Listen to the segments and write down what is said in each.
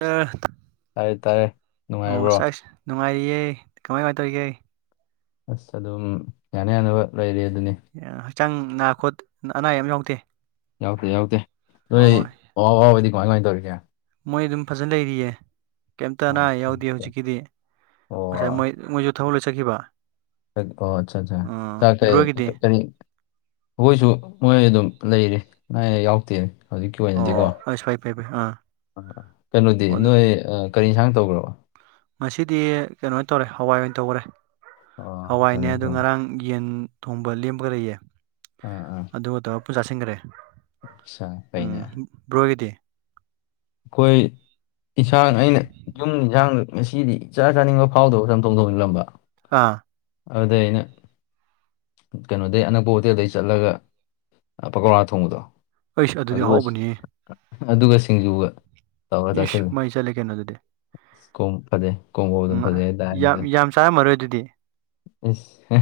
ꯑ ꯇꯥꯔꯦ ꯇꯥꯔꯦ ꯑꯣ ꯅꯨꯡꯉꯥꯏꯕ꯭ꯔꯣ ꯁꯥꯏꯁ ꯅꯨꯡꯉꯥꯏꯔꯤꯌꯦ ꯀꯃꯥꯏ ꯀꯃꯥꯏꯟ ꯇꯧꯔꯤꯒꯦ ꯑꯁ ꯑꯗꯨꯝ ꯌꯥꯅ ꯌꯥꯅꯕ ꯂꯩꯔꯤ ꯑꯗꯨꯅꯤ ꯌꯥ ꯍꯛꯆꯥꯡ ꯅꯥ ꯈꯣꯠ ꯑꯅꯥ ꯑꯌꯦꯛ ꯑꯝ ꯌꯥꯎꯗꯦ ꯌꯥꯎꯗꯦ ꯌꯥꯎꯗꯦ ꯅꯣꯏ ꯑꯣ ꯃꯃꯥ ꯕꯕꯥ ꯍꯣꯏꯗꯤ ꯀꯃꯥꯏ ꯀꯃꯥꯏꯟ ꯇꯧꯔꯤꯒꯦ ꯃꯣꯏ ꯑꯗꯨꯝ ꯐꯖꯟ ꯂꯩꯔꯤꯌꯦ ꯀꯦꯝꯇ ꯑꯅꯥ ꯑꯌꯦꯛ ꯑꯣꯀꯦ ꯌꯥꯎꯗꯤꯌꯦ ꯑꯣꯀꯦ ꯍꯧꯖꯤꯛꯀꯤꯗꯤ ꯑꯣ ꯈ꯭ꯔꯦ ꯃꯣꯏ ꯃꯣꯏꯖꯨ ꯊꯕꯛ ꯂꯣꯏ ꯆꯠꯈꯤꯕ ꯆꯠ ꯀꯣ ꯑꯆꯥ ꯆꯥ ꯑꯥ ꯆꯠꯈ꯭ꯔꯦ ꯕ꯭ꯔꯣꯒꯤꯗꯤ ꯀ ꯀ꯭ꯔꯤ ꯑꯈꯣꯏꯁꯨ ꯃꯣꯏ ꯑꯗꯨꯝ ꯂꯩꯔꯤ ꯑꯅꯥ ꯌꯦꯛ ꯌꯥꯎꯗꯦ ꯍꯧꯖꯤꯛꯀꯤ ꯑꯣꯏꯅꯗꯤꯀꯣ ꯑꯣ ꯑꯁ ꯐꯩ ꯐꯩ ꯐꯩ ꯑꯥ ꯀꯩꯅꯣꯗꯤ ꯑꯣ ꯑꯗꯨ ꯅꯣꯏ ꯑ ꯀꯔꯤ ꯏꯟꯁꯥꯡ ꯇꯧꯈ꯭ꯔꯕ ꯉꯁꯤꯗꯤ ꯀꯩꯅꯣ ꯇꯧꯔꯦ ꯍꯋꯥꯏ ꯑꯣꯏ ꯇꯧꯒꯔꯦ ꯑꯣ ꯍꯋꯥꯏꯅꯦ ꯐꯔꯦ ꯑꯗꯨ ꯐꯔꯦ ꯉꯔꯥꯡ ꯌꯦꯟ ꯊꯣꯡꯕ ꯂꯦꯝꯕꯒ ꯂꯩꯌꯦ ꯑꯥ ꯑꯥ ꯑꯗꯨꯒ ꯇꯧꯔ ꯄꯨꯨꯟ ꯆꯥꯁꯤꯟꯒ꯭ꯔꯦ ꯑꯠꯆꯥ ꯎꯝ ꯐꯩꯅꯦ ꯕ꯭ꯔꯣꯒꯤꯗꯤ ꯈꯣꯏ ꯏꯟꯁꯥꯡ ꯑꯩꯅ ꯌꯨꯝꯒꯤ ꯏꯟꯁꯥꯡꯗ ꯉꯁꯤꯗꯤ ꯏꯆꯥ ꯆꯥꯅꯤꯡꯕ ꯐꯥꯎꯗꯕ ꯆꯝꯊꯣꯡ ꯊꯣꯡꯖꯜꯂꯝꯕ ꯑꯥ ꯑꯗꯨꯗꯩ ꯑꯩꯅ ꯀꯩꯅꯣꯗꯩ ꯑꯅꯛꯄ ꯍꯣꯇꯦꯜꯗꯩ ꯆꯠꯂꯒ ꯑ ꯄꯀꯧꯔꯥ ꯊꯣꯡꯕꯗꯣ ꯑꯩꯁ ꯑꯗꯨꯗꯤ ꯑꯗꯨꯒ ꯑꯍꯥꯎꯕꯅꯤꯍꯦ ꯑꯗꯨꯒ ꯁꯤꯡꯖꯨꯒ ꯇꯧꯔ ꯏꯁ ꯆꯥꯁꯤꯜꯂꯨ ꯃꯩ ꯆꯠꯂꯦ ꯀꯩꯅꯣ ꯑꯗꯨꯗꯤ ꯀꯣꯡꯄꯗꯩ ꯎꯝ ꯀꯣꯡꯒꯣꯜꯗꯨꯝ ꯐꯖꯩ ꯌꯥꯝ ꯍꯥꯏꯇꯥꯃꯤꯗ ꯌꯥꯝ ꯆꯥꯔꯝꯃꯔꯣꯏ ꯑꯗꯨꯗꯤ ꯏꯁ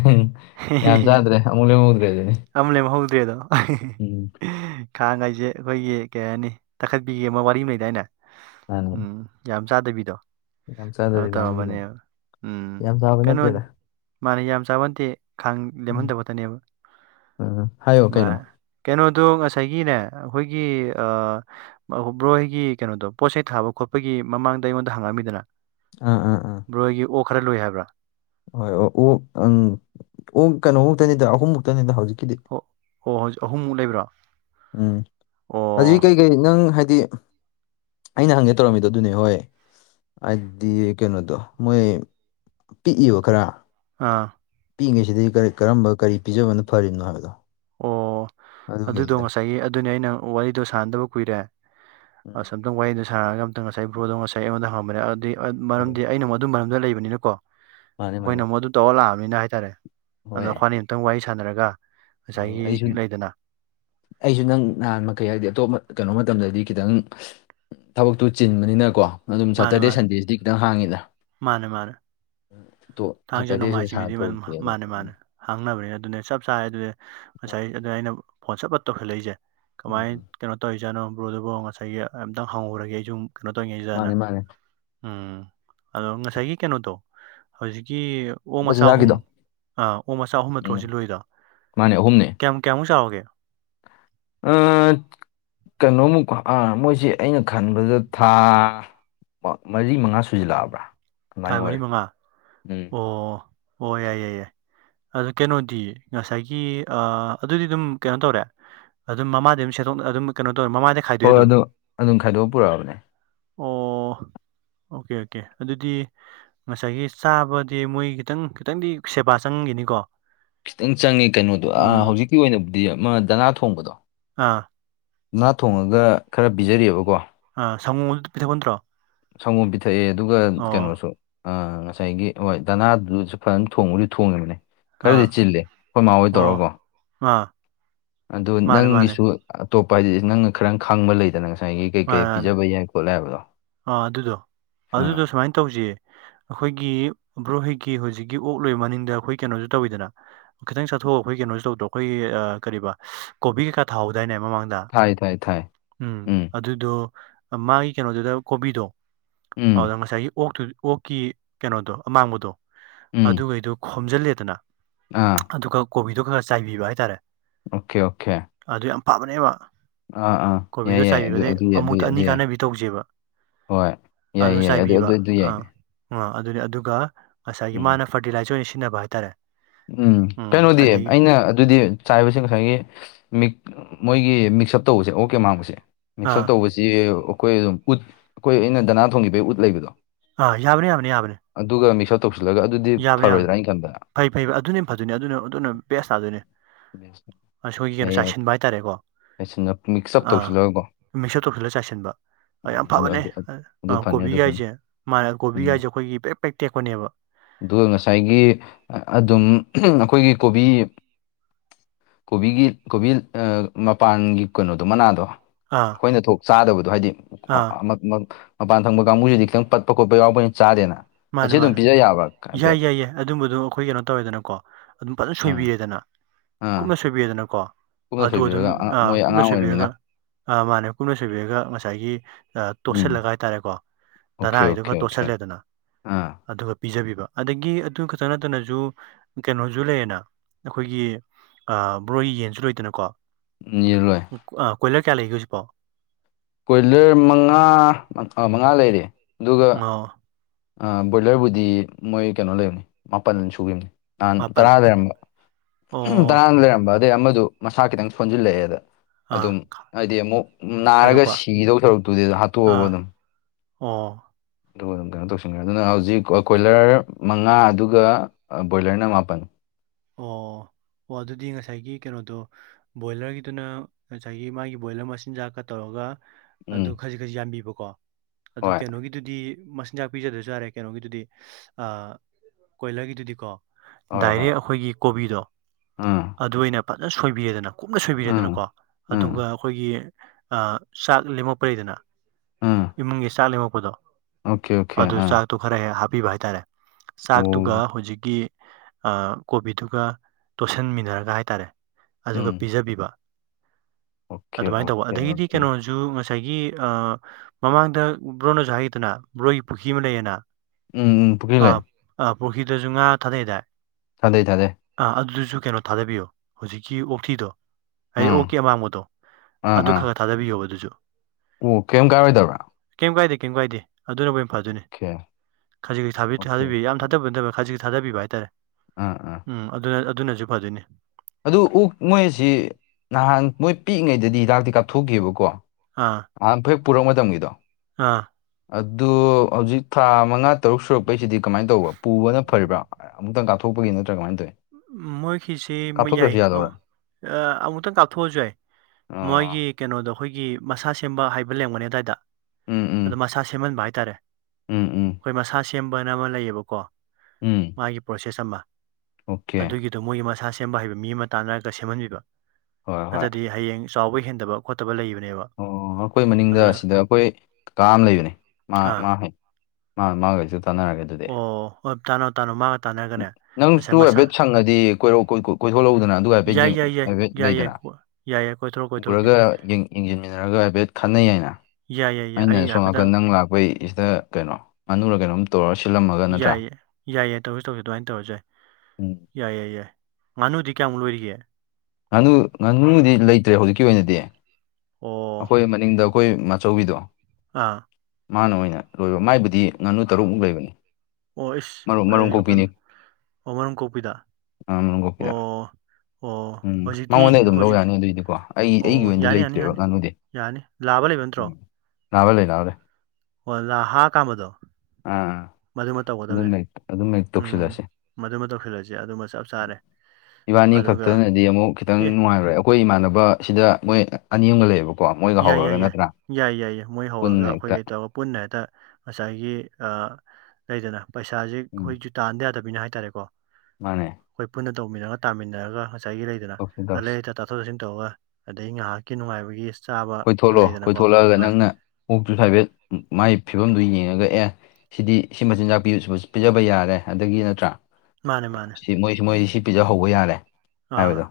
ꯌꯥꯝ ꯆꯥꯗ꯭ꯔꯦ ꯑꯃꯨꯛ ꯂꯦꯝꯍꯧꯗ꯭ꯔꯦꯗꯨꯗꯤ ꯑꯝ ꯂꯦꯝꯍꯧꯗꯦꯗꯣ ꯈꯥꯡꯍꯥꯏꯖꯦ ꯑꯩꯈꯣꯏꯒꯤ ꯀꯩ ꯍꯥꯏꯅꯤ ꯇꯛꯈꯠꯄꯤꯒꯤ ꯑꯃ ꯋꯥꯔꯤꯑꯝ ꯂꯩꯗꯥꯢꯅꯦ ꯃꯥꯅꯦ ꯎꯝ ꯌꯥꯝ ꯆꯥꯗꯕꯤꯗꯣ ꯌꯥꯝ ꯑꯗꯨ ꯆꯥꯗꯕꯤ ꯀꯥꯡꯕꯨꯗꯣ ꯇꯧꯔꯝꯃꯅꯤ ꯎꯝ ꯌꯥꯝ ꯆꯥꯕ ꯀꯩꯅꯣ ꯅꯠꯇꯦꯗ ꯃꯥꯅꯤ ꯌꯥꯝ ꯆꯥꯕ ꯅꯠꯇꯦ ꯈꯥꯡ ꯎꯝ ꯂꯦꯝꯍꯟꯗꯕ ꯇꯅꯦꯕ ꯑ ꯍꯥꯏꯌꯣ ꯃꯥ ꯀꯩꯅꯣ ꯀꯩꯅꯣꯗꯣ ꯉꯁꯥꯏꯒꯤꯅꯦ ꯑꯈꯣꯏꯒꯤ ꯑ ꯃꯒꯨꯝ ꯕ꯭ꯔꯣꯒꯤ ꯀꯩꯅꯣꯗꯣ ꯄꯣꯠ ꯆꯩꯩ ꯊꯥꯕ ꯈꯣꯠꯄꯒꯤ ꯃꯃꯥꯡꯗ ꯑꯩꯉꯣꯟꯗ ꯍꯪꯉꯛ ꯑꯝꯃꯤꯗꯅ ꯑꯥ ꯑꯥ ꯑꯥ ꯕ꯭ꯔꯣꯏꯒꯤ ꯑꯣꯛ ꯈꯔ ꯂꯣꯏ ꯍꯥꯏꯕ꯭ꯔꯥ ꯍꯣꯏ ꯑꯣ ꯑꯣ ꯎꯝ ꯑꯣꯛ ꯀꯩꯅꯣꯃꯨꯛꯇꯅꯤꯗ ꯑꯍꯨꯝ ꯃꯨꯛꯇꯅꯤꯗ ꯍꯧꯖꯤꯛꯀꯤꯗꯤ ꯑꯣ ꯍꯣ ꯍꯧꯖꯤꯛ ꯑꯍꯨꯝꯃꯨꯛ ꯂꯩꯕ꯭ꯔꯣ ꯎꯝ ꯑꯣ ꯍꯖꯤꯛ ꯀꯩꯀꯩ ꯅꯪ ꯍꯥꯏꯗꯤ ꯑꯩꯅ ꯍꯪꯒꯦ ꯇꯧꯔꯝꯃꯤꯗꯣ ꯑꯗꯨꯅꯦ ꯍꯣꯏ ꯑꯥꯏꯠꯗꯤ ꯀꯩꯅꯣꯗꯣ ꯃꯣꯏ ꯄꯤꯛꯏꯕ ꯈꯔ ꯑꯥ ꯄꯤꯛꯏꯉꯩꯁꯤꯗꯤ ꯀꯔꯤ ꯀꯔꯝꯕ ꯀꯔꯤ ꯄꯤꯖꯕꯅ ꯐꯔꯤꯅꯣ ꯍꯥꯏꯕꯗꯣ ꯑꯣ ꯑꯗꯨꯗꯣ ꯑꯗꯨꯒꯤꯅꯤꯗ ꯉꯁꯥꯏꯒꯤ ꯑꯗꯨꯅꯦ ꯑꯩꯅ ꯋꯥꯔꯤꯗꯣ ꯁꯥꯟꯅꯗꯕ ꯀꯨꯏꯔꯦ ꯑꯁ ꯎꯝ ꯑꯝꯇꯪ ꯋꯥꯔꯤꯗꯣ ꯁꯥꯔꯒ ꯑꯝꯇꯪ ꯉꯁꯥꯏ ꯕ꯭ꯔꯣꯗꯣ ꯉꯁꯥꯏ ꯑꯩꯉꯣꯟꯗ ꯍꯪꯉꯝꯕꯅꯦ ꯑꯗꯨꯗꯤ ꯑꯠ ꯍꯣꯏ ꯃꯔꯝꯗꯤ ꯑꯩꯅ ꯑꯃꯨꯛ ꯑꯗꯨ ꯃꯔꯝꯗ ꯂꯩꯕꯅꯤꯅꯀꯣ ꯃꯥꯅꯦ ꯃꯥꯅꯦ ꯑꯈꯣꯏꯅ ꯑꯃꯨꯛ ꯑꯗꯨ ꯇꯧꯔ ꯂꯥꯛꯑꯕꯅꯤꯅ ꯍꯥꯏꯇꯥꯔꯦ ꯑꯗꯣ ꯑꯩꯈꯣꯏꯋꯥꯅꯤ ꯑꯝꯇꯪ ꯋꯥꯔꯤ ꯁꯥꯟꯅꯔꯒ ꯎꯪ ꯉꯁꯥꯏꯒꯤ ꯑꯩꯁꯨꯅꯤ ꯂꯩꯗꯅ ꯑꯩꯁꯨ ꯅꯪ ꯅꯍꯥꯟ ꯃꯈꯩ ꯍꯥꯏꯕꯗꯤ ꯑꯇꯣꯞꯄ ꯀꯩꯅꯣ ꯃꯇꯝꯗꯗꯤ ꯈꯤꯇꯪ ꯊꯕꯛꯇꯨ ꯆꯤꯟꯕꯅꯤꯅꯀꯣ ꯑꯗꯨꯝ ꯃꯥꯅꯦ ꯁꯇꯔꯗꯦ ꯃꯥꯅꯦ ꯁꯟꯗꯦꯁꯤꯗꯤ ꯈꯤꯇꯪ ꯍꯥꯡꯉꯤꯗꯅ ꯃꯥꯅꯦ ꯃꯥꯅꯦ ꯊꯥꯡꯖ ꯁꯇꯔꯗꯦꯁꯤꯗ ꯅꯣꯡꯃꯥꯏꯖꯤꯡ ꯁꯥꯟꯅ ꯑꯩꯗꯤ ꯕꯔꯝ ꯊꯣꯛꯀꯦꯅ ꯃꯥꯅꯦ ꯎꯝ ꯃꯥꯅꯦ ꯍꯥꯡꯅꯕꯅꯤꯅ ꯑꯗꯨꯅꯦ ꯆꯞ ꯆꯥꯔꯦ ꯑꯗꯨꯗꯤ ꯑꯥ, ꯉꯁꯥꯏ ꯑꯗꯨ ꯑꯩꯅ ꯐꯣꯟ ꯆꯞ ꯐꯠ ꯇꯧꯁꯤꯜꯂꯛꯏꯁꯦ ꯎꯝ ꯀꯃꯥꯏꯅ ꯀꯩꯅꯣ ꯇꯧꯔꯤꯖꯥꯠꯅꯣ ꯕ꯭ꯔꯣꯗꯨꯕꯨ ꯉꯁꯥꯏꯒꯤ ꯑꯝꯇꯪ ꯍꯪꯍꯧꯔꯒꯦ ꯑꯩꯖꯨꯝ ꯀꯩꯅꯣ ꯇꯧꯔꯤꯉꯩꯁꯤꯗꯅ ꯃꯥꯅꯦ ꯃꯥꯅꯦ ꯎꯝ ꯑꯗꯣ ꯉꯁꯥꯏꯒꯤ ꯀꯩꯅꯣꯗꯣ ꯍꯧꯖꯤꯛꯀꯤ ꯑꯣꯛ ꯂꯨꯄꯥ ꯃꯆꯥ ꯑꯍꯨꯝ ꯆꯤꯟꯖꯥꯛꯀꯤꯗꯣ ꯑꯥ ꯑꯣꯛ ꯃꯆꯥ ꯑꯍꯨꯝ ꯅꯠꯇ꯭ꯔꯣ ꯎꯝ ꯍꯧꯖꯤꯛ ꯂꯣꯏꯔꯤꯗꯣ ꯃꯥꯅꯦ ꯑꯍꯨꯝꯅꯦ ꯀꯌꯥꯝ ꯀꯌꯥꯝꯃꯨꯛ ꯆꯥꯎꯔꯒꯦ ꯑꯥ ꯀꯩꯅꯣꯃꯨꯛ ꯑꯥ ꯃꯣꯏꯁꯤ ꯑꯩꯅ ꯈꯟꯕꯗ ꯊꯥ ꯃ ꯃꯔꯤ ꯃꯉꯥ ꯁꯨꯖꯜꯂꯛꯑꯕ꯭ꯔꯥ ꯊꯥ ꯃꯔꯤ ꯃꯉꯥ ꯑꯣ ꯑꯣ ꯌꯥꯏ ꯌꯥꯏ ꯌꯥꯏ ꯑꯗ ꯀꯩꯅꯣꯗꯤ ꯉꯁꯥꯏꯒꯤ ꯑ ꯑꯗꯨꯗꯤ ꯑꯗꯨꯝ ꯀꯩꯅꯣ ꯇꯧꯔꯦ ꯑꯗꯨꯝ ꯃꯃꯥꯗꯩ ꯑꯗꯨꯝ ꯁꯦꯠꯗꯣꯛꯅ ꯑꯗꯨꯝ ꯀꯩꯅꯣ ꯇꯧꯔ ꯃꯃꯥꯗꯩ ꯍꯣꯏ ꯑꯗꯨ ꯑꯗꯨꯝ ꯈꯥꯏꯗꯣꯛꯑ ꯄꯨꯔꯛꯑꯕꯅꯦ ꯑꯣ ꯑꯣꯀꯦ ꯑꯣꯀꯦ ꯑꯗꯨꯗꯤ ꯉꯁꯥꯏꯒꯤ ꯆꯥꯕꯗꯤ ꯃꯣꯏ ꯈꯤꯇꯪ ꯈꯤꯇꯪꯗꯤ ꯁꯦꯕꯥ ꯆꯪꯒꯤꯅꯤꯀꯣ ꯈꯤꯇꯪ ꯆꯪꯉꯤ ꯀꯩꯅꯣꯗꯣ ꯑꯥ ꯍꯧꯖꯤꯛꯀꯤ ꯑꯣꯏꯅꯕꯨꯗꯤ ꯑꯃ ꯗꯅꯥ ꯊꯣꯡꯕꯗꯣ ꯑꯥ ꯉꯥ ꯊꯣꯡꯉꯒ ꯈꯔ ꯄꯤꯖꯔꯤꯑꯦꯕꯀꯣ ꯑꯥ ꯁꯡꯒꯣꯝꯒꯥꯖꯨ ꯄꯤꯊꯛꯄ ꯅꯠꯇ꯭ꯔꯣ ꯁꯪꯒꯣꯝ ꯄꯤꯊꯛꯑꯦ ꯑꯗꯨꯒ ꯑꯣ ꯀꯩꯅꯣꯁꯨ ꯑꯥ ꯉꯁꯥꯏꯒꯤ ꯍꯣꯏ ꯗꯅꯥꯗꯨꯁꯨ ꯐꯖꯅ ꯊꯣꯡꯕꯨꯗꯤ ꯊꯣꯡꯉꯤꯕꯅꯦ ꯑꯥ ꯈꯔꯗꯤ ꯆꯤꯜꯂꯦ ꯑꯈꯣꯏ ꯃꯥꯥ ꯍꯣꯏ ꯑꯣ ꯇꯧꯔꯒꯥꯀꯣ ꯑꯥ ꯑꯗꯨ ꯃꯥꯅꯦ ꯃꯥꯅꯦ ꯅꯪꯒꯤꯁꯨ ꯑꯇꯣꯞꯄ ꯍꯥꯏꯗꯤ ꯅꯪꯅ ꯈꯔꯪ ꯈꯪꯕ ꯂꯩꯗꯅ ꯉꯥꯏꯒꯤ ꯃꯥꯅꯦ ꯀꯩꯀꯩ ꯃꯥꯅꯦ ꯄꯤꯖꯕ ꯌꯥꯏ ꯈꯣꯠꯂꯦ ꯍꯥꯏꯕꯗꯣ ꯑꯥ ꯑꯗꯨꯗꯣ ꯑꯥ ꯑꯗꯨꯗꯣ ꯁꯨꯃꯥꯏꯟ ꯇꯧꯖꯤ ꯑꯈꯣꯏꯒꯤ ꯕ꯭ꯔꯣꯍꯩꯒꯤ ꯍꯧꯖꯤꯛꯀꯤ ꯑꯣꯛ ꯂꯣꯏꯕ ꯃꯅꯤꯡꯗ ꯑꯈꯣꯏ ꯀꯩꯅꯣꯖꯨ ꯇꯧꯋꯤꯗꯅ ꯈꯤꯇꯪ ꯆꯠꯊꯣꯛ ꯑ ꯑꯈꯣꯏ ꯀꯩꯅꯣꯁꯨ ꯇꯧꯗ꯭ꯔꯣ ꯑꯈꯣꯏꯒꯤ ꯑꯥ ꯀꯔꯤꯕꯥ ꯀꯣꯕꯤ ꯀꯩꯀꯥ ꯊꯥꯍꯧꯗꯥꯏꯅꯦ ꯃꯃꯥꯡ ꯂ ꯊꯥꯏ ꯊꯥꯏ ꯊꯥꯏ ꯎꯝ ꯑꯗꯨꯗꯣ ꯃꯥꯒꯤ ꯀꯩꯅꯣꯗꯨꯗ ꯀꯣꯕꯤꯗꯣ ꯎꯝ ꯑꯧꯗ ꯉꯁꯥꯏꯒꯤ ꯑꯣꯛꯇꯨ ꯑꯣꯛꯀꯤ ꯀꯩꯅꯣꯗꯣ ꯑꯃꯥꯡꯕꯗꯣ ꯎꯝ ꯑꯗꯨꯒꯩꯗꯣ ꯈꯣꯝꯖꯤꯜꯂꯦꯗꯅ ꯑꯥ ꯑꯗꯨꯒ ꯀꯣꯕꯤꯗꯣ ꯈꯔ ꯆꯥꯏꯕꯤꯕ ꯍꯥꯏꯇꯥꯔꯦ ꯑꯣꯛꯀꯦ ꯑꯣꯛꯈꯦ ꯑꯗꯨ ꯌꯥꯝ ꯐꯕꯅꯦꯕ ꯑꯥ ꯌꯥꯏ ꯀꯣꯕꯤꯗꯣ ꯌꯥꯏ ꯑꯗꯨ ꯆꯥꯏꯕꯤꯕꯗꯩ ꯑꯗꯨ ꯌꯥꯏ ꯑꯗꯨ ꯑꯃꯨꯛꯇ ꯌꯥꯏ ꯑꯗꯨ ꯑꯅꯤ ꯌꯥꯏ ꯀꯥꯟꯅꯕꯤ ꯇꯧꯖꯦꯕ ꯍꯣꯏ ꯌꯥꯏꯌꯦ ꯌꯥꯏ ꯑꯗꯨ ꯑꯗꯨ ꯑꯗꯨ ꯌꯥꯏ ꯑꯥ ꯑꯗꯨꯅꯤ ꯑꯗꯨꯒ ꯉꯁꯥꯏꯒꯤ ꯎꯝ ꯃꯥꯅ ꯐꯔꯇꯤꯂꯥꯏꯆ ꯑꯣꯏꯟ ꯁꯤꯟꯅꯕ ꯍꯥꯏꯇꯥꯔꯦ ꯎꯝ ꯀꯩꯅꯣꯗꯤ ꯑꯩꯅ ꯑꯗꯨꯗꯤ ꯆꯥꯏꯕꯁꯦ ꯉꯁꯥꯏꯒꯤ ꯃꯤꯛ ꯃꯣꯏꯒꯤ ꯃꯤꯛꯁꯑꯞ ꯇꯧꯕꯁꯦ ꯑꯣꯛ ꯀꯤ ꯑꯃꯥꯡꯕꯁꯦ ꯃꯤꯛꯁꯑꯞ ꯇꯧꯕꯁ ꯖꯤ ꯑꯈꯣꯏ ꯑꯗꯨꯝ ꯎꯠ ꯑꯈꯣꯏ ꯑꯩꯅ ꯗꯅꯥ ꯊꯣꯡꯒꯤꯕꯩ ꯎꯠ ꯂꯩꯕꯗꯣ ꯑꯥ ꯌꯥꯕꯅꯦ ꯌꯥꯕꯅꯦ ꯌꯥꯕꯅꯦ ꯑꯗꯨꯒ ꯃꯤꯛꯁꯑꯞ ꯇꯧꯁꯤꯜꯂꯒ ꯑꯗꯨꯗꯤ ꯐꯔꯣꯏꯗ꯭ꯔꯥ ꯑꯩꯩꯟ ꯈꯟꯕꯗ ꯐꯩ ꯐꯩꯕ ꯑꯗꯨꯅ ꯍꯦꯟꯅ ꯐꯗꯨꯏꯅꯦ ꯑꯗꯨꯅ ꯑꯗꯨꯅ ꯕꯦꯁ ꯇꯥꯗꯣꯏꯅꯦ ꯑꯁꯣꯏꯒꯤ ꯀꯩꯅꯣ ꯆꯥꯏꯁꯤꯟꯕ ꯍꯥꯏ ꯇꯥꯔꯦꯀꯣ ꯆꯥꯏ ꯁꯤꯟꯕ ꯃꯤꯛꯁꯑꯞ ꯇꯧꯁꯤꯜꯂꯒꯀꯣ ꯃꯤꯛꯁꯑꯞ ꯇꯧꯁꯤꯜꯂ ꯆꯥꯏꯁꯤꯟꯕ ꯑꯥ ꯎꯝ ꯌꯥꯝ ꯑꯗꯨ ꯐꯕꯅꯦ ꯑꯗꯨ ꯑꯗꯨ ꯑꯗꯨ ꯑ ꯐꯅꯤ ꯑꯗꯨ ꯐꯅꯤ ꯀꯣꯕꯤꯒꯥꯏꯖꯦ ꯃꯥꯅ ꯀꯣꯕꯤꯒꯥꯏꯖꯦ ꯑꯈꯣꯏꯒꯤ ꯄꯦꯛ ꯄꯦꯛ ꯇꯦꯛꯄꯅꯦꯕ ꯗꯨꯒ ꯉꯁꯥꯏꯒꯤ ꯑꯗꯨꯝ ꯑꯈꯣꯏꯒꯤ ꯀꯣꯕꯤ ꯀꯣꯕꯤꯒꯤ ꯀꯣꯕꯤ ꯑ ꯃꯄꯥꯟꯒꯤ ꯀꯩꯅꯣꯗꯣ ꯃꯅꯥꯗꯣ ꯑꯥ ꯈꯣꯏꯅ ꯊꯣꯛ ꯆꯥꯗꯕꯗꯣ ꯍꯥꯏꯗꯤ ꯑꯥ ꯃꯛ ꯃꯛ ꯃꯄꯥꯟ ꯊꯪꯕ ꯀꯥꯡꯕꯨꯖꯤꯗꯤ ꯈꯤꯇꯪ ꯄꯠꯄ ꯈꯣꯠꯄ ꯌꯥꯎꯕꯩꯟ ꯆꯥꯗꯦꯅ ꯑꯁꯤ ꯃꯥꯅꯦ ꯑꯗꯨꯝ ꯃꯥꯅꯦ ꯄꯤꯖ ꯌꯥꯕ ꯌꯥꯏ ꯍꯥꯏꯐꯦꯠ ꯌꯥꯏ ꯌꯥꯏ ꯑꯗꯨꯝꯕꯗꯨꯝ ꯑꯈꯣꯏ ꯀꯩꯅꯣ ꯇꯧꯔꯦꯗꯅꯀꯣ ꯑꯗꯨꯝ ꯐꯖꯟ ꯑꯥ ꯁꯣꯏꯕꯤꯔꯦꯗꯅ ꯑꯥ ꯀꯨꯞꯅ ꯁꯣꯏꯕꯤꯑꯦꯗꯅꯀꯣ ꯀꯨꯞꯅ ꯑꯗꯨ ꯑꯗꯨꯝ ꯁꯣꯏꯕꯤꯔꯒ ꯑ ꯃꯣꯏ ꯑꯉꯥꯡ ꯀꯨꯞꯅ ꯑꯣꯏꯔꯤꯃꯤꯅ ꯁꯣꯏꯕꯤꯔꯒ ꯑ ꯃꯥꯅꯦ ꯀꯨꯞꯅ ꯁꯣꯏꯕꯤꯔꯒ ꯉꯁꯥꯏꯒꯤ ꯎꯝ ꯇꯣꯠꯁꯤꯜꯂꯒ ꯍꯥꯏꯇꯥꯔꯦꯀꯣ ꯑꯣꯀꯦ ꯙꯔꯥꯒꯤꯗꯨ ꯑꯣꯀꯦ ꯈ ꯑꯣꯀꯦ ꯇꯣꯠꯁꯜꯂꯦꯗꯅ ꯑꯥ ꯑꯗꯨꯒ ꯄꯤꯖꯕꯤꯕ ꯑꯗꯒꯤ ꯑꯗꯨ ꯈꯛꯇ ꯅꯠꯇꯅꯖꯨ ꯀꯩꯅꯣꯖꯨ ꯂꯩꯌꯦꯅ ꯑꯈꯣꯏꯒꯤ ꯑ ꯕ꯭ꯔꯣꯏ ꯌꯦꯟꯖꯨ ꯂꯣꯏꯗꯅꯀꯣ ꯌꯦꯜ ꯂꯣꯏ ꯑ ꯀꯣꯏꯂꯔ ꯀꯌꯥ ꯂꯩꯒꯦ ꯍꯧꯖꯤꯄꯣꯛ ꯀꯣꯏꯂꯔ ꯃꯉꯥ ꯑ ꯃꯉꯥ ꯂꯩꯔꯤ ꯑꯗꯨꯒ ꯑꯣ ꯑ ꯕꯣꯏꯂꯔꯕꯨꯗꯤ ꯃꯣꯏ ꯀꯩꯅꯣ ꯂꯩꯕꯅꯤ ꯃꯥꯄꯜ ꯁꯨꯒꯤꯝꯅꯤ ꯑ ꯃꯥꯄꯜ ꯇꯔꯥꯂꯩꯔꯝꯕ ꯑꯣ ꯇꯔꯥꯥꯂꯩꯔꯝꯕ ꯑꯗꯩ ꯑꯃꯖꯨ ꯃꯁꯥ ꯈꯤꯇꯪ ꯁꯣꯟꯖꯤꯜꯂꯛꯑꯦꯗ ꯑꯥ ꯑꯗꯨꯝ ꯍꯥꯏꯗꯤ ꯑꯃꯨꯛ ꯅꯥꯔꯒ ꯈꯥꯏꯗꯣꯛꯄ ꯁꯤꯗꯧ ꯁꯔꯨꯛꯇꯨꯗꯤ ꯑꯗꯨ ꯑꯥ ꯍꯥꯠꯇꯣꯛꯑꯧꯕꯅ ꯑꯣ ꯑꯗꯨꯒ ꯑꯗꯨꯝ ꯀꯩꯅꯣ ꯇꯧꯁꯤꯟꯒꯏ꯭ꯔꯦ ꯑꯗꯨꯅ ꯍꯧꯖꯤꯛ ꯀꯣꯏ ꯀꯣꯏꯂꯔ ꯃꯉꯥ ꯑꯗꯨꯒ ꯕꯣꯏꯂꯔꯅ ꯃꯥꯄꯟ ꯑꯣ ꯑꯗꯨꯗꯤ ꯉꯁꯥꯏꯒꯤ ꯀꯩꯅꯣꯗꯣ ꯕꯣꯏꯂꯔꯒꯤꯗꯨꯅ ꯉꯁꯥꯏꯒꯤ ꯃꯥꯒꯤ ꯕꯣꯏꯂꯔ ꯃꯆꯤꯟꯖꯥꯛꯀ ꯇꯧꯔꯒ ꯑꯗꯨ ꯎꯝ ꯈꯖꯤꯛ ꯈꯖꯤ ꯌꯥꯟꯕꯤꯕꯀꯣ, ꯑꯗꯨ ꯍꯣꯏ ꯀꯩꯅꯣꯒꯤ ꯑꯗꯨꯗꯤ ꯃꯆꯤꯟꯖꯥꯛ ꯄꯤꯖꯗ‌ꯔꯁꯨ ꯌꯥꯔꯦ ꯀꯩꯅꯣꯒꯤꯗꯨꯗꯤ ꯑꯥ ꯀꯣꯏꯂꯔꯒꯤꯗꯨꯗꯤꯀꯣ ꯍꯣꯏ ꯍꯣꯏ ꯗꯥꯏꯔꯦꯛ ꯑꯩꯈꯣꯏꯒꯤ ꯀꯣꯕꯤꯗꯣ ꯎꯝ ꯑꯗꯨ ꯑꯣꯏꯅ ꯐꯖꯅ ꯁꯣꯏꯕꯤꯔꯦꯗꯅ ꯀꯨꯞꯅ ꯁꯣꯏꯕꯤꯔꯦꯗꯅꯀꯣ ꯎꯝ ꯑꯗꯨꯒ ꯎꯝ ꯑꯩꯈꯣꯏꯒꯤ ꯑꯥ ꯆꯥꯛ ꯂꯦꯝꯃꯛꯄ ꯂꯩꯗꯅ ꯎꯝ ꯏꯃꯨꯡꯒꯤ ꯆꯥꯛ ꯂꯦꯝꯃꯛꯄꯗꯣ ꯑꯣꯀꯦ ꯑꯣꯀꯦ ꯑꯗꯨ ꯑꯥ ꯆꯥꯛꯇꯣ ꯈꯔ ꯍꯦꯛ ꯍꯥꯞꯄꯤꯕ ꯍꯥꯏꯇꯥꯔꯦ, ꯆꯥꯛꯇꯨꯒ ꯑꯣ ꯍꯧꯖꯤꯛꯀꯤ ꯑꯥ ꯀꯣꯕꯤꯗꯨꯒ ꯇꯣꯠꯁꯤꯟꯃꯤꯟꯅꯔꯒ ꯍꯥꯏꯇꯥꯔꯦ ꯎꯝ ꯑꯗꯨꯒ ꯄꯤꯖꯕꯤꯕ ꯑꯣꯀꯦ ꯑꯗꯨꯃꯥꯏꯅ ꯇꯧꯕ ꯑꯣꯀꯦ ꯑꯗꯒꯤꯗꯤ ꯑꯣꯀꯦ ꯀꯩꯅꯣꯁꯨ [unintelligible] ꯉꯁꯥꯏꯒꯤ ꯑ ꯃꯃꯥꯡꯗ ꯕ꯭ꯔꯣꯅꯁꯨ ꯍꯥꯏꯈꯤꯗꯅ, ꯕ꯭ꯔꯣꯒꯤ ꯄꯨꯈ꯭ꯔꯤ ꯑꯃ ꯂꯩꯌꯦꯅ ꯎꯝ ꯎꯝ ꯄꯨꯈꯔꯤ ꯑꯃ ꯂꯩ ꯑ ꯄꯨꯈ꯭ꯔꯤꯗꯁꯨ ꯉꯥ ꯊꯥꯗꯩ ꯍꯥꯏꯗꯥꯏ ꯊꯥꯗꯩ ꯊꯥꯗꯩ ꯑꯥ ꯑꯗꯨꯗꯁꯨ ꯀꯩꯅꯣ ꯊꯥꯗꯕꯤꯌꯣ, ꯍꯧꯖꯤꯛꯀꯤ ꯑꯣꯛꯊꯤꯗꯣ ꯍꯥꯏꯗꯤ ꯎꯝ ꯑꯣꯛꯀꯤ ꯑꯃꯥꯡꯕꯗꯣ ꯑꯥ ꯑꯗꯨ ꯑꯥ ꯈꯒ ꯊꯥꯗꯕꯤꯌꯣꯕ ꯑꯗꯨꯁꯨ ꯑꯣ ꯀꯔꯤꯝ ꯀꯥꯏꯔꯣꯏꯗꯕ꯭ꯔꯥ ꯀꯩꯝ ꯀꯥꯏꯗꯦ ꯀꯩꯝ ꯀꯥꯏꯗꯦ ꯑꯗꯨꯅꯕꯨ ꯐꯥꯗꯣꯏꯅꯦ ꯑꯣꯀꯦ ꯈꯖꯤꯛ ꯈꯖꯤꯛ ꯊꯕꯤ ꯑꯣꯀꯦ ꯊꯗꯕꯤꯎ ꯑꯣꯀꯦ ꯌꯥꯝ ꯊꯥꯗꯕ ꯅꯠꯇꯕ ꯈꯖꯤꯛꯇ ꯊꯥꯗꯕꯤꯕ ꯍꯥꯏꯇꯥꯔꯦ ꯎꯝ ꯎꯝ ꯎꯝ ꯑꯗꯨꯅ ꯑꯗꯨꯅꯁꯨ ꯐꯗꯣꯏꯅꯤ ꯑꯗꯨ ꯑꯣꯛ ꯃꯣꯏ ꯑꯁꯤ ꯅꯍꯥꯟ ꯃꯣꯏ ꯄꯤꯛꯏꯉꯩꯗꯗꯤ ꯍꯤꯗꯥꯛꯇꯤ ꯀꯥꯞꯊꯣꯛꯈꯤꯌꯦꯕꯀꯣ ꯑꯥ ꯅꯍꯟ ꯐꯦꯛ ꯄꯨꯔꯛ ꯃꯇꯝꯒꯤꯗꯣ ꯑꯥ ꯑꯗꯨ ꯍꯧꯖꯤꯛ ꯊꯥ ꯃꯉꯥ ꯇꯔꯨꯛ ꯁꯨꯔꯛꯄꯩꯁꯤꯗꯤ ꯀꯃꯥꯏꯅ ꯇꯧꯕ ꯄꯨꯕꯅ ꯐꯔꯤꯕꯥ ꯑꯃꯨꯛꯇꯪ ꯀꯥꯊꯣꯛꯄꯒꯤ ꯅꯠꯇ꯭ꯔꯥ ꯀꯃꯥꯏꯅ ꯇꯧꯏ ꯃꯣꯏꯒꯤꯁꯤ ꯃꯌꯥꯏ ꯑ ꯑꯥ ꯑꯃꯨꯛꯇꯪ ꯀꯥꯞꯊꯣꯛꯑꯁꯨ ꯌꯥꯏ ꯃꯣꯏꯒꯤ ꯑꯣ ꯀꯩꯅꯣꯗꯣ ꯑꯈꯣꯏꯒꯤ ꯃꯁꯥ ꯁꯦꯝꯕ ꯍꯥꯏꯕ ꯂꯩꯔꯝꯒꯅꯤ ꯑꯗꯥꯏꯗ, ꯎꯝ ꯑꯗꯣ ꯎꯝ ꯃꯁꯥ ꯁꯦꯝꯍꯟꯕ ꯍꯥꯏꯇꯥꯔꯦ ꯎꯝ ꯎꯝ ꯑꯩꯈꯣꯏ ꯃꯁꯥ ꯁꯦꯝꯕꯅ ꯑꯃ ꯂꯩꯌꯦꯕꯀꯣ ꯎꯝ ꯃꯥꯒꯤ ꯄ꯭ꯔꯣꯁꯦꯁ ꯑꯃ ꯑꯣꯀꯦ ꯑꯗꯨꯒꯤꯗꯣ ꯃꯣꯏꯒꯤ ꯃꯁꯥ ꯁꯦꯝꯕ ꯍꯩꯕ ꯃꯤ ꯑꯃ ꯇꯥꯟꯅꯔꯒ ꯁꯦꯝꯍꯟꯕꯤꯕ ꯍꯣꯏ ꯍꯣꯏ ꯅꯠꯇ꯭ꯔꯗꯤ ꯍꯌꯦꯡ ꯆꯥꯎꯕ ꯍꯦꯟꯗꯕ ꯈꯣꯠꯇꯕ ꯂꯩꯕꯅꯦꯕ ꯑꯣ ꯑꯈꯣꯏ ꯃꯅꯤꯡꯗ ꯑꯗꯨꯅ ꯁꯤꯗ ꯑꯈꯣꯏ ꯀꯥꯀꯥ ꯑꯃ ꯂꯩꯕꯅꯦ ꯃꯥ, ꯃꯥ ꯑꯥ ꯍꯪ ꯃꯥ ꯃꯥꯒ ꯑꯣꯏꯁꯨ ꯇꯥꯟꯅꯔꯒꯦ ꯑꯣ ꯍꯣꯏ ꯇꯥꯅꯧ ꯇꯥꯅꯧ ꯃꯥ ꯅꯪꯁꯨ ꯍꯥꯏꯐꯦꯠ ꯁꯪꯉꯗꯤ ꯀꯣꯏꯔꯛꯎ ꯀꯣꯢ ꯀꯣꯏꯊꯣꯛꯂꯛꯎꯗꯅ ꯑꯗꯨꯒ ꯍꯥꯏꯐꯦꯠ ꯍꯥꯏꯐꯦꯠ ꯂꯩꯗꯅ ꯌꯥꯏꯌꯦ ꯀꯣꯏꯊꯣꯔꯛ ꯀꯣꯏꯊꯣꯔꯛꯀꯦ ꯎꯔꯒ ꯌꯦꯡ ꯌꯦꯡꯁꯤꯟꯃꯤꯟꯅꯔꯒ ꯍꯥꯏꯐꯦꯠ ꯈꯟꯅꯩ ꯌꯥꯏꯅ ꯌꯥꯏ ꯌꯥꯏ ꯌꯥꯏ ꯑꯩꯅ ꯑꯩ ꯁꯣꯝ ꯅꯥꯀꯟ ꯍꯥꯏꯐꯦꯠꯇꯪ ꯅꯪ ꯂꯥꯛꯄꯩ ꯁꯤꯗ ꯀꯩꯅꯣ, ꯉꯥꯅꯨꯔ ꯀꯩꯅꯣꯝ ꯇꯧꯔ ꯁꯤꯜꯂꯝꯃꯒ ꯅꯠꯇ꯭ꯔꯥ ꯌꯥꯏ ꯌꯥꯏ ꯌꯥꯏ ꯌꯥꯏ ꯇꯧꯁꯤ ꯇꯧꯁꯤ ꯑꯗꯨꯃꯥꯏꯅ ꯇꯧꯔꯁꯨ ꯌꯥꯏ, ꯎꯝ ꯌꯥꯏ ꯌꯥꯏ ꯌꯥꯏ ꯉꯥꯅꯨꯗꯤ ꯀꯌꯥꯃꯨꯛ ꯂꯣꯏꯔꯤꯒꯦ? ꯉꯥꯅꯨ, ꯉꯥꯅꯨꯗꯤ ꯂꯩꯇ꯭ꯔꯦ ꯍꯧꯖꯤꯛꯀꯤ ꯑꯣꯏꯅꯗꯤ ꯑꯣ ꯑꯈꯣꯏ ꯃꯅꯤꯡꯗ ꯑꯈꯣꯏ ꯃꯥꯆꯧꯕꯤꯗꯣ ꯑꯥ ꯃꯥꯅ ꯑꯣꯏꯅ ꯂꯣꯏꯕ ꯃꯥꯏꯕꯨꯗꯤ ꯉꯥꯅꯨ ꯇꯔꯨꯛꯃꯨꯛ ꯂꯩꯕꯅꯤ ꯑꯣ ꯏꯁ ꯃꯔꯨꯝ ꯃꯔꯨꯝ ꯐꯔꯦ ꯀꯩꯅꯣ ꯀꯣꯛꯄꯤꯅꯤ ꯑꯣ ꯃꯔꯨꯝ ꯀꯣꯛꯄꯤꯗ ꯑꯥ ꯃꯔꯨꯝ ꯀꯣꯛꯄꯤꯗ ꯑꯣ ꯑꯣ ꯎꯝ ꯍꯧꯖꯤꯛꯇꯤ ꯃꯉꯣꯟꯗꯩ ꯑꯗꯨꯝ ꯂꯧ ꯌꯥꯅꯤ ꯍꯧꯖꯤꯛꯇꯤ ꯑꯗꯨꯏꯗꯤꯀꯣ ꯑꯩ ꯑꯣ ꯑꯩꯒꯤ ꯑꯣꯏꯅꯗꯤ ꯌꯥꯅꯤ ꯌꯥꯅꯤ ꯂꯩꯇ꯭ꯔꯦꯕ ꯌꯥꯅꯤ ꯉꯥꯅꯨꯗꯤ ꯌꯥꯅꯤ ꯂꯥꯕ ꯂꯩꯕ ꯅꯠꯇ꯭ꯔꯣ ꯂꯥꯕ ꯂꯩ ꯂꯥꯕ ꯂꯩ ꯑꯣ ꯂ ꯍꯥ ꯀꯥꯝꯕꯗꯣ ꯑꯥ ꯃꯗꯨꯃ ꯑꯗꯨꯝ ꯇꯧꯒꯗꯕꯅꯦ ꯂꯩ ꯑꯗꯨꯝ ꯍꯦꯛ ꯎꯝ ꯇꯧꯁꯤꯜꯂꯁꯤ ꯃꯗꯨꯃ ꯇꯧꯁꯤꯜꯂꯖꯦ ꯑꯗꯨꯃ ꯆꯞ ꯆꯥꯔꯦ ꯏꯕꯥꯅꯤ ꯑꯗꯨꯒ ꯈꯛꯇꯅꯗꯤ ꯑꯃꯨꯛ ꯈꯤꯇꯪ ꯑꯦ ꯅꯨꯡꯉꯥꯏꯔꯣꯢ ꯑꯩꯈꯣꯏ ꯏꯃꯥꯟꯅꯕ ꯁꯤꯗ ꯃꯣꯏ ꯑꯅꯤ ꯑꯝꯒ ꯂꯩꯌꯦꯕꯀꯣ ꯃꯣꯏꯒ ꯌꯥꯏ ꯍꯧꯔꯒ ꯌꯥꯏ ꯌꯥꯏ ꯅꯠꯇ꯭ꯔꯥ ꯌꯥꯏ ꯌꯥꯏ ꯌꯥꯏ ꯃꯣꯏ ꯍꯧꯔꯒ ꯄꯨꯟꯅ ꯍꯦꯛꯇ ꯑꯈꯣꯏꯒꯩ ꯇꯧꯔ ꯄꯨꯟꯅ ꯍꯦꯛꯇ ꯉꯁꯥꯏꯒꯤ ꯑ ꯂꯩꯗꯅ ꯄꯩꯁꯥꯖꯦ ꯎꯝ ꯈꯣꯏꯖꯨꯠ ꯇꯥꯥꯟꯗ ꯌꯥꯗꯝꯅꯤꯅ ꯍꯥꯏꯇꯥꯔꯦꯀꯣ ꯃꯥꯅꯦ ꯈꯣꯏ ꯄꯨꯟꯅ ꯇꯧꯃꯤꯟꯅꯔꯒ ꯇꯥꯃꯤꯟꯅꯔꯒ ꯉꯁꯥꯏꯒꯤ ꯂꯩꯗꯅ ꯇꯧꯁꯤ ꯑ ꯇꯧꯁꯤ ꯂꯩ ꯂꯩꯇꯥ ꯆꯠꯊꯣꯛ ꯆꯠꯁꯤꯟ ꯇꯧꯔꯒ ꯑꯗꯩ ꯉꯥꯍꯥꯛꯀꯤ ꯅꯨꯡꯉꯥꯏꯕꯒꯤ ꯆꯥꯕ ꯀꯣꯏꯊꯣꯛꯂꯣ ꯂꯩꯗꯅꯀꯣ ꯀꯣꯏꯊꯣꯛꯂꯛꯑꯒ ꯑ ꯅꯪꯅ ꯑꯣꯛꯇꯨ ꯍꯥꯏꯕꯦꯠ ꯃꯥꯏ ꯐꯤꯕꯝꯗꯨ ꯌꯦꯡꯉꯒ ꯑꯦ ꯁꯤꯗꯤ ꯁꯤ ꯃꯆꯤꯟꯖꯥꯛ ꯄꯤ ꯄꯤꯖꯕ ꯌꯥꯔꯦ ꯑꯗꯒꯤ ꯅꯠꯇ꯭ꯔꯥ ꯃꯥꯅꯦ ꯃꯥꯅꯦ ꯁꯤ ꯃꯣꯏꯁꯤ ꯃꯣꯏ ꯁꯤ ꯄꯤꯖꯍꯧꯕ ꯌꯥꯔꯦ ꯑꯥ ꯍꯥꯏꯕꯗꯣ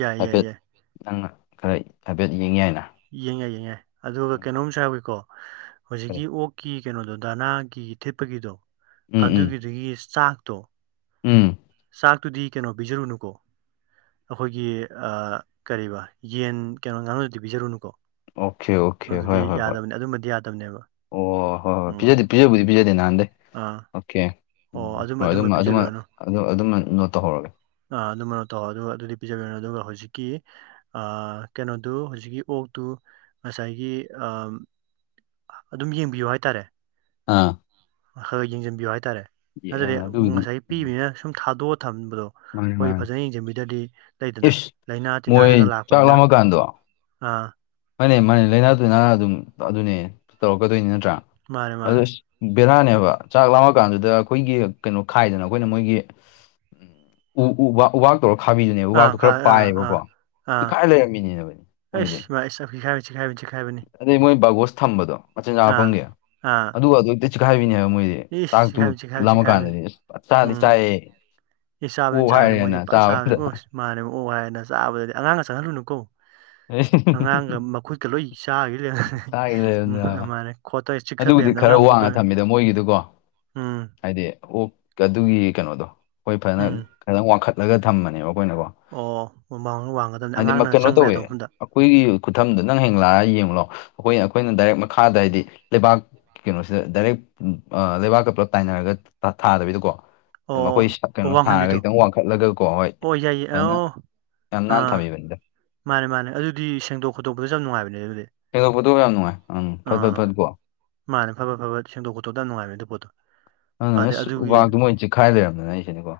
ꯌꯥꯏ ꯌꯥꯏ ꯍꯥꯏꯐꯦꯠ ꯌꯥꯏ ꯅꯪꯅ ꯈꯔ ꯍꯥꯏꯐꯦꯠ ꯌꯦꯡ ꯌꯥꯢꯅ ꯌꯦꯡꯌꯥꯢ ꯌꯦꯡꯌꯥꯢ ꯑꯗꯨꯒ ꯀꯩꯅꯣꯝꯁꯨ ꯍꯥꯢꯍꯧꯒꯦꯀꯣ ꯀꯔꯤ? ꯍꯨꯖꯤꯛꯀꯤ ꯑꯣꯛꯀꯤ ꯀꯩꯅꯣꯗꯣ ꯗꯥꯅꯥꯒꯤ ꯊꯤꯠꯄꯒꯤꯗꯣ ꯎꯝ ꯎꯝ ꯑꯗꯨꯒꯤꯗꯨꯒꯤ ꯆꯥꯛꯇꯣ ꯎꯝ ꯆꯥꯛꯇꯨꯗꯤ ꯀꯩꯅꯣ ꯄꯤꯖꯔꯨꯅꯨꯀꯣ ꯑꯈꯣꯏꯒꯤ ꯑꯥ ꯀꯔꯤꯕ ꯌꯦꯟ ꯀꯩꯅꯣ ꯉꯥꯅꯨꯗꯗꯤ ꯄꯤꯖꯔꯨꯅꯨꯀꯣ ꯑꯣꯀꯦ ꯑꯣꯀꯦ ꯑꯗꯨꯗꯤ ꯍꯣꯏ ꯍꯣꯏ ꯍꯣꯏ ꯌꯥꯗꯕꯅꯦ ꯑꯗꯨꯝꯕꯗꯤ ꯌꯥꯗꯕꯅꯦꯕ ꯑꯣ ꯍꯣ ꯍꯣꯏ ꯎꯝ ꯄꯤꯖꯗꯦ ꯄꯤꯖꯕꯨꯗꯤ ꯄꯤꯖꯗꯦ ꯅꯍꯥꯟꯗꯩ ꯑꯥ ꯀꯦ ꯑꯗꯨꯝ ꯑꯣ ꯑꯗꯨꯝꯕ ꯑꯗꯨꯃ ꯑꯗꯨꯃ ꯄꯤꯖꯕꯤꯔꯅꯨ ꯑꯗꯨ ꯑꯗꯨꯃ ꯅꯣꯠ ꯇꯧꯍꯧꯔꯒꯦ ꯑ ꯗꯨꯃꯥ ꯇꯧ ꯑꯗꯨꯒ ꯑꯗꯨꯗꯤ ꯄꯤꯖꯒꯅꯨ ꯑꯗꯨꯒ ꯍꯧꯖꯤꯛꯀꯤ ꯑ ꯀꯩꯅꯣꯗꯨ ꯍꯨꯖꯤꯛꯀꯤ ꯑꯣꯛꯇꯨ ꯉꯁꯥꯏꯒꯤ ꯑ ꯑꯗꯨꯝ ꯌꯦꯡꯕꯤꯌꯨ ꯍꯥꯏꯇꯥꯔꯦ ꯑꯥ ꯈꯔ ꯌꯦꯡꯁꯤꯟꯕꯤꯌꯨ ꯍꯥꯏꯇꯥꯔꯦ ꯌꯦ- ꯑ, ꯅꯠꯇꯗꯤ ꯑꯗꯨꯒꯤꯗꯤ ꯉꯁꯥꯏ ꯎꯝ ꯄꯤꯛꯏꯕꯅꯤꯅ ꯁꯨꯝ ꯊꯥꯗꯣꯛꯑ ꯊꯝꯕꯗꯣ ꯃꯥꯅꯤ ꯈꯣꯏ ꯃꯥꯅꯤ ꯐꯖꯅ ꯌꯦꯡꯁꯤꯟꯕꯤꯗ꯭ꯔꯗꯤ ꯂꯩꯗꯅ ꯏꯁ ꯂꯥꯏꯅꯥ ꯃꯣꯏ ꯇꯤꯟꯅꯥꯅꯒ ꯆꯥꯛ ꯂꯥꯛꯄꯅꯤꯅ ꯂꯥꯝꯃꯀꯥꯟꯗꯣ ꯑꯥ ꯃꯥꯅꯦ ꯃꯥꯅꯤ ꯂꯥꯏꯅꯥ ꯇꯤꯟꯅꯥ ꯑꯗꯨꯝ ꯑꯗꯨꯅꯦ ꯇꯧꯔꯛꯀꯗꯣꯏꯅꯤ ꯅꯠꯇ꯭ꯔꯥ ꯃꯥꯅꯦ ꯑꯗꯣ ꯃꯥꯅꯦ ꯁꯤ ꯕꯦꯔꯥꯅꯦꯕ ꯆꯥꯛ ꯂꯥꯃ ꯀꯥꯟꯗꯨꯗ ꯑꯩꯈꯣꯏꯒꯤ ꯀꯩꯅꯣ ꯈꯥꯏꯗꯅ ꯑꯩꯈꯣꯏꯅ ꯃꯣꯏꯒꯤ ꯎ ꯎꯕ ꯎꯕꯥꯛ ꯇꯧꯔ ꯈꯥꯕꯤꯕꯅꯦ ꯑꯥ ꯎꯕꯥꯥꯛꯇꯣ ꯈꯥ ꯈꯔ ꯑꯥ ꯑꯥ ꯄꯥꯏꯑꯦꯕꯀꯣ ꯆꯤꯛꯈꯥꯏ ꯂꯩꯔꯝꯃꯤꯅꯦꯃꯤ ꯃꯣꯏꯗꯤ [unintelligible] ꯆꯤꯡꯈꯥꯏꯕꯅꯤ ꯆꯤꯡꯈꯥꯏꯕꯅꯤ ꯑꯗꯩ ꯃꯣꯏ ꯕꯥꯒꯣꯁ ꯊꯝꯕꯗꯣ ꯃꯆꯤꯟꯖꯥꯛ ꯑꯥ ꯍꯥꯞꯐꯝꯒꯤ ꯑꯥ ꯑꯗꯨꯒ ꯑꯗꯨ ꯂꯣꯏ ꯆꯤꯈꯥꯏꯕꯤꯅꯦꯕ ꯃꯣꯏꯗꯤ ꯏꯁ ꯆꯥꯛꯇꯨ ꯆꯤꯈꯥꯏꯕꯅꯤ ꯆꯤꯈꯥꯏꯕꯅꯤ ꯂꯥꯝꯃ ꯆꯤꯈꯥꯏꯕꯅꯤ ꯀꯥꯟꯗꯗꯤ ꯑꯁ ꯐꯥ ꯆꯥꯗꯤ ꯎꯝ ꯆꯥꯏꯌꯦ ꯏ ꯆꯥꯕꯅꯤ ꯑꯣꯛ ꯆꯥꯕꯅꯤ ꯍꯥꯏꯔꯦꯅ ꯃꯣꯏꯗꯤ ꯄꯥꯠ ꯆꯥꯕꯅꯤ ꯆꯥꯕꯗ ꯑꯣ ꯃꯥꯅꯦ ꯑꯣꯛ ꯍꯥꯏꯔꯦꯅ ꯆꯥꯕꯗꯗꯤ ꯑꯉꯥꯡꯒ ꯆꯪꯍꯜꯂꯨꯅꯨꯀꯣ ꯑꯉꯥꯡꯒ ꯃꯈꯨꯠꯀ ꯂꯣꯏ ꯆꯥꯈꯤ ꯆꯥꯒꯤ ꯂꯩꯔꯝꯃꯦ ꯂꯩꯔꯝꯗꯅ ꯃꯥꯅꯦ ꯈꯣꯠꯇ ꯆꯤꯛꯊꯠ ꯑꯗꯨꯕꯨꯗꯤ ꯂꯩꯔꯝꯗ ꯈꯔ ꯑꯉꯥꯡ ꯃꯈꯨꯠ ꯋꯥꯡꯅ ꯀꯩꯅꯣ ꯊꯝꯃꯤꯗ ꯃꯣꯏꯒꯤꯗꯨꯀꯣ ꯎꯝ ꯍꯥꯏꯗꯤ ꯑꯣ ꯑꯗꯨꯒꯤ ꯀꯩꯅꯣꯗꯣ ꯑꯩꯈꯣꯏ ꯐꯖꯅ ꯎꯝ ꯀꯩꯅꯣ ꯋꯥꯡꯈꯠꯂꯒ ꯊꯝꯕꯅꯦꯕ ꯑꯈꯣꯏꯅꯀꯣ ꯑꯣ ꯃ ꯃꯃꯥꯡ ꯋꯥꯡꯒꯗꯕꯅꯤ ꯑꯉꯥꯡꯅ ꯀꯩꯅꯣ ꯆꯪꯕ ꯇꯧꯋꯦ ꯌꯥꯗꯕ ꯃꯐꯝꯗ ꯑꯩꯈꯣꯏꯒꯤ ꯈꯨꯊꯝꯗ ꯅꯪ ꯍꯌꯦꯡ ꯂꯛꯑꯒꯥ ꯌꯦꯡꯉꯣ ꯂꯥꯎ ꯑꯩꯈꯣꯏ ꯑꯩꯈꯣꯏꯅ ꯗꯥꯏꯔꯦꯛ ꯃꯈꯥꯗ ꯍꯥꯏꯗꯤ ꯂꯩꯕꯥꯛ ꯀꯩꯅꯣꯁꯤꯗ ꯗꯥꯏꯔꯦꯛ ꯑ ꯂꯩꯕꯥꯛꯀ ꯄꯨꯂꯞ ꯇꯥꯏꯅꯔꯒ ꯊꯥꯗꯕꯤꯗꯀꯣ ꯑꯣ ꯑꯩꯈꯣꯏ ꯑꯣ ꯀꯩꯅꯣ ꯁꯥꯔꯒ ꯋꯥꯡꯍꯟꯕꯤꯗꯣ ꯈꯤꯇꯪ ꯋꯥꯡꯈꯠꯂꯒꯀꯣ ꯍꯣꯏ ꯑꯣ ꯌꯥꯏꯌꯦ ꯐꯖꯅ ꯑꯣ ꯌꯥꯝ ꯅꯥꯟꯅ ꯑꯥ ꯊꯕꯤꯕꯅꯤꯗ ꯃꯥꯅꯦ ꯃꯥꯅꯦ ꯑꯗꯨꯗꯤ ꯁꯦꯡꯗꯣꯛ ꯈꯣꯠꯇꯣꯛꯄꯗꯁꯨ ꯌꯥꯝ ꯅꯨꯡꯉꯥꯏꯕꯅꯦ ꯑꯗꯨꯗꯤ ꯁꯦꯡꯗꯣꯛ ꯈꯣꯇꯣꯛ ꯌꯥꯝ ꯅꯨꯡꯉꯥꯏ ꯎꯝ ꯐꯠ ꯐꯠ ꯑꯥ ꯐꯠꯀꯣ ꯃꯥꯅꯦ ꯐꯕꯠ ꯐꯕꯠ ꯁꯦꯡꯗꯣꯛ ꯈꯣꯠꯇꯣꯛ ꯌꯥꯝ ꯅꯨꯡꯉꯥꯏꯕꯅꯦ ꯑꯗꯨ ꯄꯣꯠꯇꯣ ꯑ ꯑꯗꯩ ꯑꯁ ꯑꯗꯨꯒꯤ ꯎꯕꯥꯛꯇꯣ ꯃꯣꯏ ꯆꯤꯛꯈꯥꯏ ꯂꯩꯔꯝꯕꯅꯦ ꯍꯥꯏꯁꯤꯅꯤꯀꯣ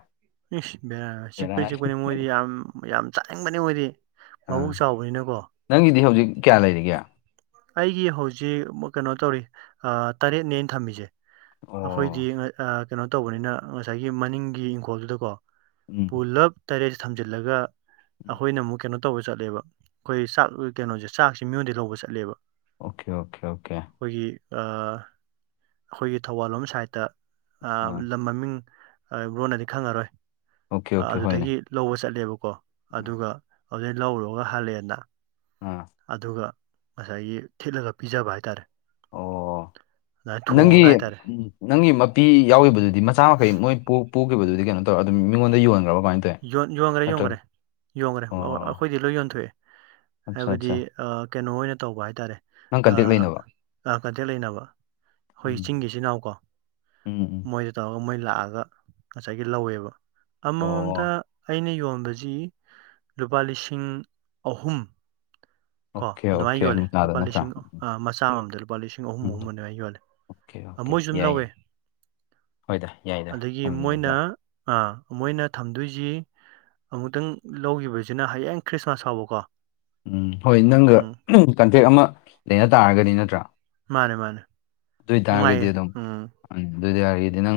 ꯏꯁ ꯕꯦꯔꯥ ꯆꯤꯛꯄꯅꯦ ꯆꯤꯛꯄꯅꯦ ꯃꯣꯏꯗꯤ ꯌꯥꯝ ꯌꯥꯝ ꯆꯥꯅꯤꯡꯕꯅꯤ ꯃꯣꯏꯗꯤ ꯑꯥ ꯃꯕꯨꯛ ꯆꯥꯎꯕꯅꯤꯅꯀꯣ ꯅꯪꯒꯤꯗꯤ ꯍꯧꯖꯤꯛ ꯀꯌꯥ ꯂꯩꯔꯤꯒꯦ ꯑꯩꯒꯤ ꯍꯧꯖꯤꯛ ꯀꯩꯅꯣ ꯇꯧꯔꯤ ꯇꯔꯦꯠꯅꯦ ꯑꯩꯅ ꯊꯝꯃꯤꯁꯦ ꯑꯩꯈꯣꯏꯗꯤ ꯑꯣ ꯑꯩ ꯑ ꯀꯩꯅꯣ ꯇꯧꯕꯅꯤꯅ ꯉꯁꯥꯏꯒꯤ ꯃꯅꯤꯡꯒꯤ ꯏꯪꯈꯣꯜꯗꯨꯗꯀꯣ ꯎꯝ ꯄꯨꯂꯞ ꯇꯔꯦꯠꯁꯦ ꯊꯝꯖꯤꯜꯂꯒ ꯎꯝ ꯑꯩꯈꯣꯏꯅ ꯑꯃꯨꯛ ꯀꯩꯅꯣ ꯇꯧꯕ ꯆꯠꯂꯦꯕ ꯑꯩꯈꯣꯏ ꯆꯥꯛ ꯀꯩꯅꯣꯁꯦ ꯆꯥꯛꯁꯦ ꯃꯤꯉꯣꯟꯗꯩ ꯂꯧꯕ ꯆꯠꯂꯦꯕ ꯑꯣꯀꯦ ꯑꯣꯀꯦ ꯑꯣꯀꯦ ꯑꯩꯈꯣꯏꯒꯤ ꯑ ꯑꯩꯈꯣꯏꯒꯤ ꯊꯧꯕꯥꯜꯂꯣꯝ ꯁꯥꯏꯠꯇ ꯑ ꯑꯥ ꯂꯝ ꯃꯃꯤꯡ ꯑ ꯕ꯭ꯔꯣꯅꯗꯤ ꯈꯪꯉꯔꯣꯏ ꯑꯣꯀꯦ ꯑ ꯑꯣꯀꯦ ꯍꯣꯏꯅꯦ ꯑꯗꯨꯗꯒꯤ ꯂꯧꯕ ꯆꯠꯂꯦꯕꯀꯣ ꯑꯥ ꯑꯗꯨꯒ ꯑꯗꯨꯗꯩ ꯂꯧꯔꯨꯔꯒ ꯍꯜꯂꯛꯑꯦꯅ ꯎꯝ ꯑꯗꯨꯒ ꯉꯁꯥꯏꯒꯤ ꯊꯤꯠꯂꯒ ꯄꯤꯖꯕ ꯍꯥꯏꯇꯥꯔꯦ ꯑꯣ ꯑꯗꯨꯃꯥꯏꯅ ꯅꯪꯒꯤ ꯊꯣꯡꯉꯒ ꯍꯥꯏꯇꯥꯔꯦ ꯎꯝ ꯅꯪꯒꯤ ꯃꯄꯤ ꯌꯥꯎꯒꯤꯕꯗꯨꯗꯤ ꯃꯆꯥ ꯃꯈꯩ ꯃꯣꯏ ꯄꯣꯛ ꯄꯣꯛꯈꯤꯕꯗꯨꯗꯤ ꯀꯩꯅ ꯇꯧꯔꯒ ꯑꯗꯨꯝ ꯃꯤꯉꯣꯟꯗ ꯌꯣꯟꯈ꯭ꯔꯕ ꯀꯃꯥꯏꯅ ꯇꯧ ꯌꯣꯟ ꯌꯣꯟꯒ꯭ꯔꯦ ꯌꯣꯟꯒ꯭ꯔꯦ ꯌꯣꯡꯒ꯭ꯔꯦ ꯑ ꯑꯣ ꯑꯩꯈꯣꯏꯗꯤ ꯂꯣꯏ ꯌꯣꯟꯊꯣꯛꯑꯦ ꯑꯠꯆꯥ ꯍꯥꯏꯕꯗꯤ ꯑꯠꯆꯥ ꯑ ꯀꯩꯅꯣ ꯑꯣꯏꯅ ꯇꯧꯕ ꯍꯥꯏꯇꯥꯔꯦ ꯅꯪ ꯑ ꯀꯟꯇꯦꯛ ꯂꯩꯅꯕ ꯑ ꯀꯟꯇꯦꯛ ꯂꯩꯅꯕ ꯑꯩꯈꯣꯏ ꯎꯝ ꯆꯤꯡꯒꯤ ꯏꯆꯤꯟ ꯅꯥꯎꯀꯣ ꯎꯝ ꯎꯝ ꯃꯣꯏꯗ ꯇꯧꯔꯒ ꯃꯣꯏ ꯂꯥꯛꯑꯒ ꯉꯁꯥꯏꯒꯤ ꯂꯧꯋꯦꯕ ꯑꯃꯃꯝ ꯑꯣ ꯑꯩꯅ ꯌꯣꯟꯕꯁꯤ ꯂꯨꯄꯥ ꯂꯤꯁꯤꯡ ꯑꯍꯨꯝ ꯀꯣ ꯑꯣꯀꯦ ꯑꯗꯨꯃꯥꯏꯅ ꯑꯣꯀꯦ ꯌꯣꯜꯂꯦ ꯃꯨꯛꯅꯥꯗ ꯂꯨꯄꯥ ꯅꯠꯇ꯭ꯔꯥ ꯂꯤꯁꯤꯡ ꯃꯆꯥ ꯑꯃꯝꯗ ꯂꯨꯄꯥ ꯂꯤꯁꯤꯡ ꯑꯍꯨꯝ ꯎꯝ ꯑꯍꯨꯝ ꯑꯗꯨꯃꯥꯏꯅ ꯌꯣꯜꯂꯦ ꯑꯣꯀꯦ ꯑꯣꯀꯦ ꯃꯣꯏꯁꯨ ꯑꯗꯨꯝ ꯌꯥꯏ ꯌꯥꯏ ꯂꯧꯋꯦ ꯍꯣꯏꯗ ꯌꯥꯏꯗ ꯃꯃꯟꯗꯣꯀꯣ ꯑ ꯃꯣꯏꯅ ꯊꯝꯗꯣꯏꯖꯤ ꯑꯃꯨꯛꯇꯪ ꯂꯧꯈꯤꯕꯁꯤꯅ ꯍꯌꯦꯡ ꯈ꯭ꯔꯤꯁꯃꯥꯁ ꯐꯥꯎꯕꯀꯣ ꯎꯝ ꯍꯣꯏ ꯅꯪꯒ ꯎꯝ ꯀꯟꯇꯦꯛ ꯑꯃꯥ ꯂꯩꯅ ꯇꯥꯔꯒꯗꯤ ꯅꯠꯇ꯭ꯔ ꯃꯥꯅꯦ ꯃꯥꯅꯦ ꯗꯨꯏ ꯇꯥꯔꯒꯗꯤ ꯑꯗꯨꯝ ꯎꯝ [unintelligible] ꯅꯪ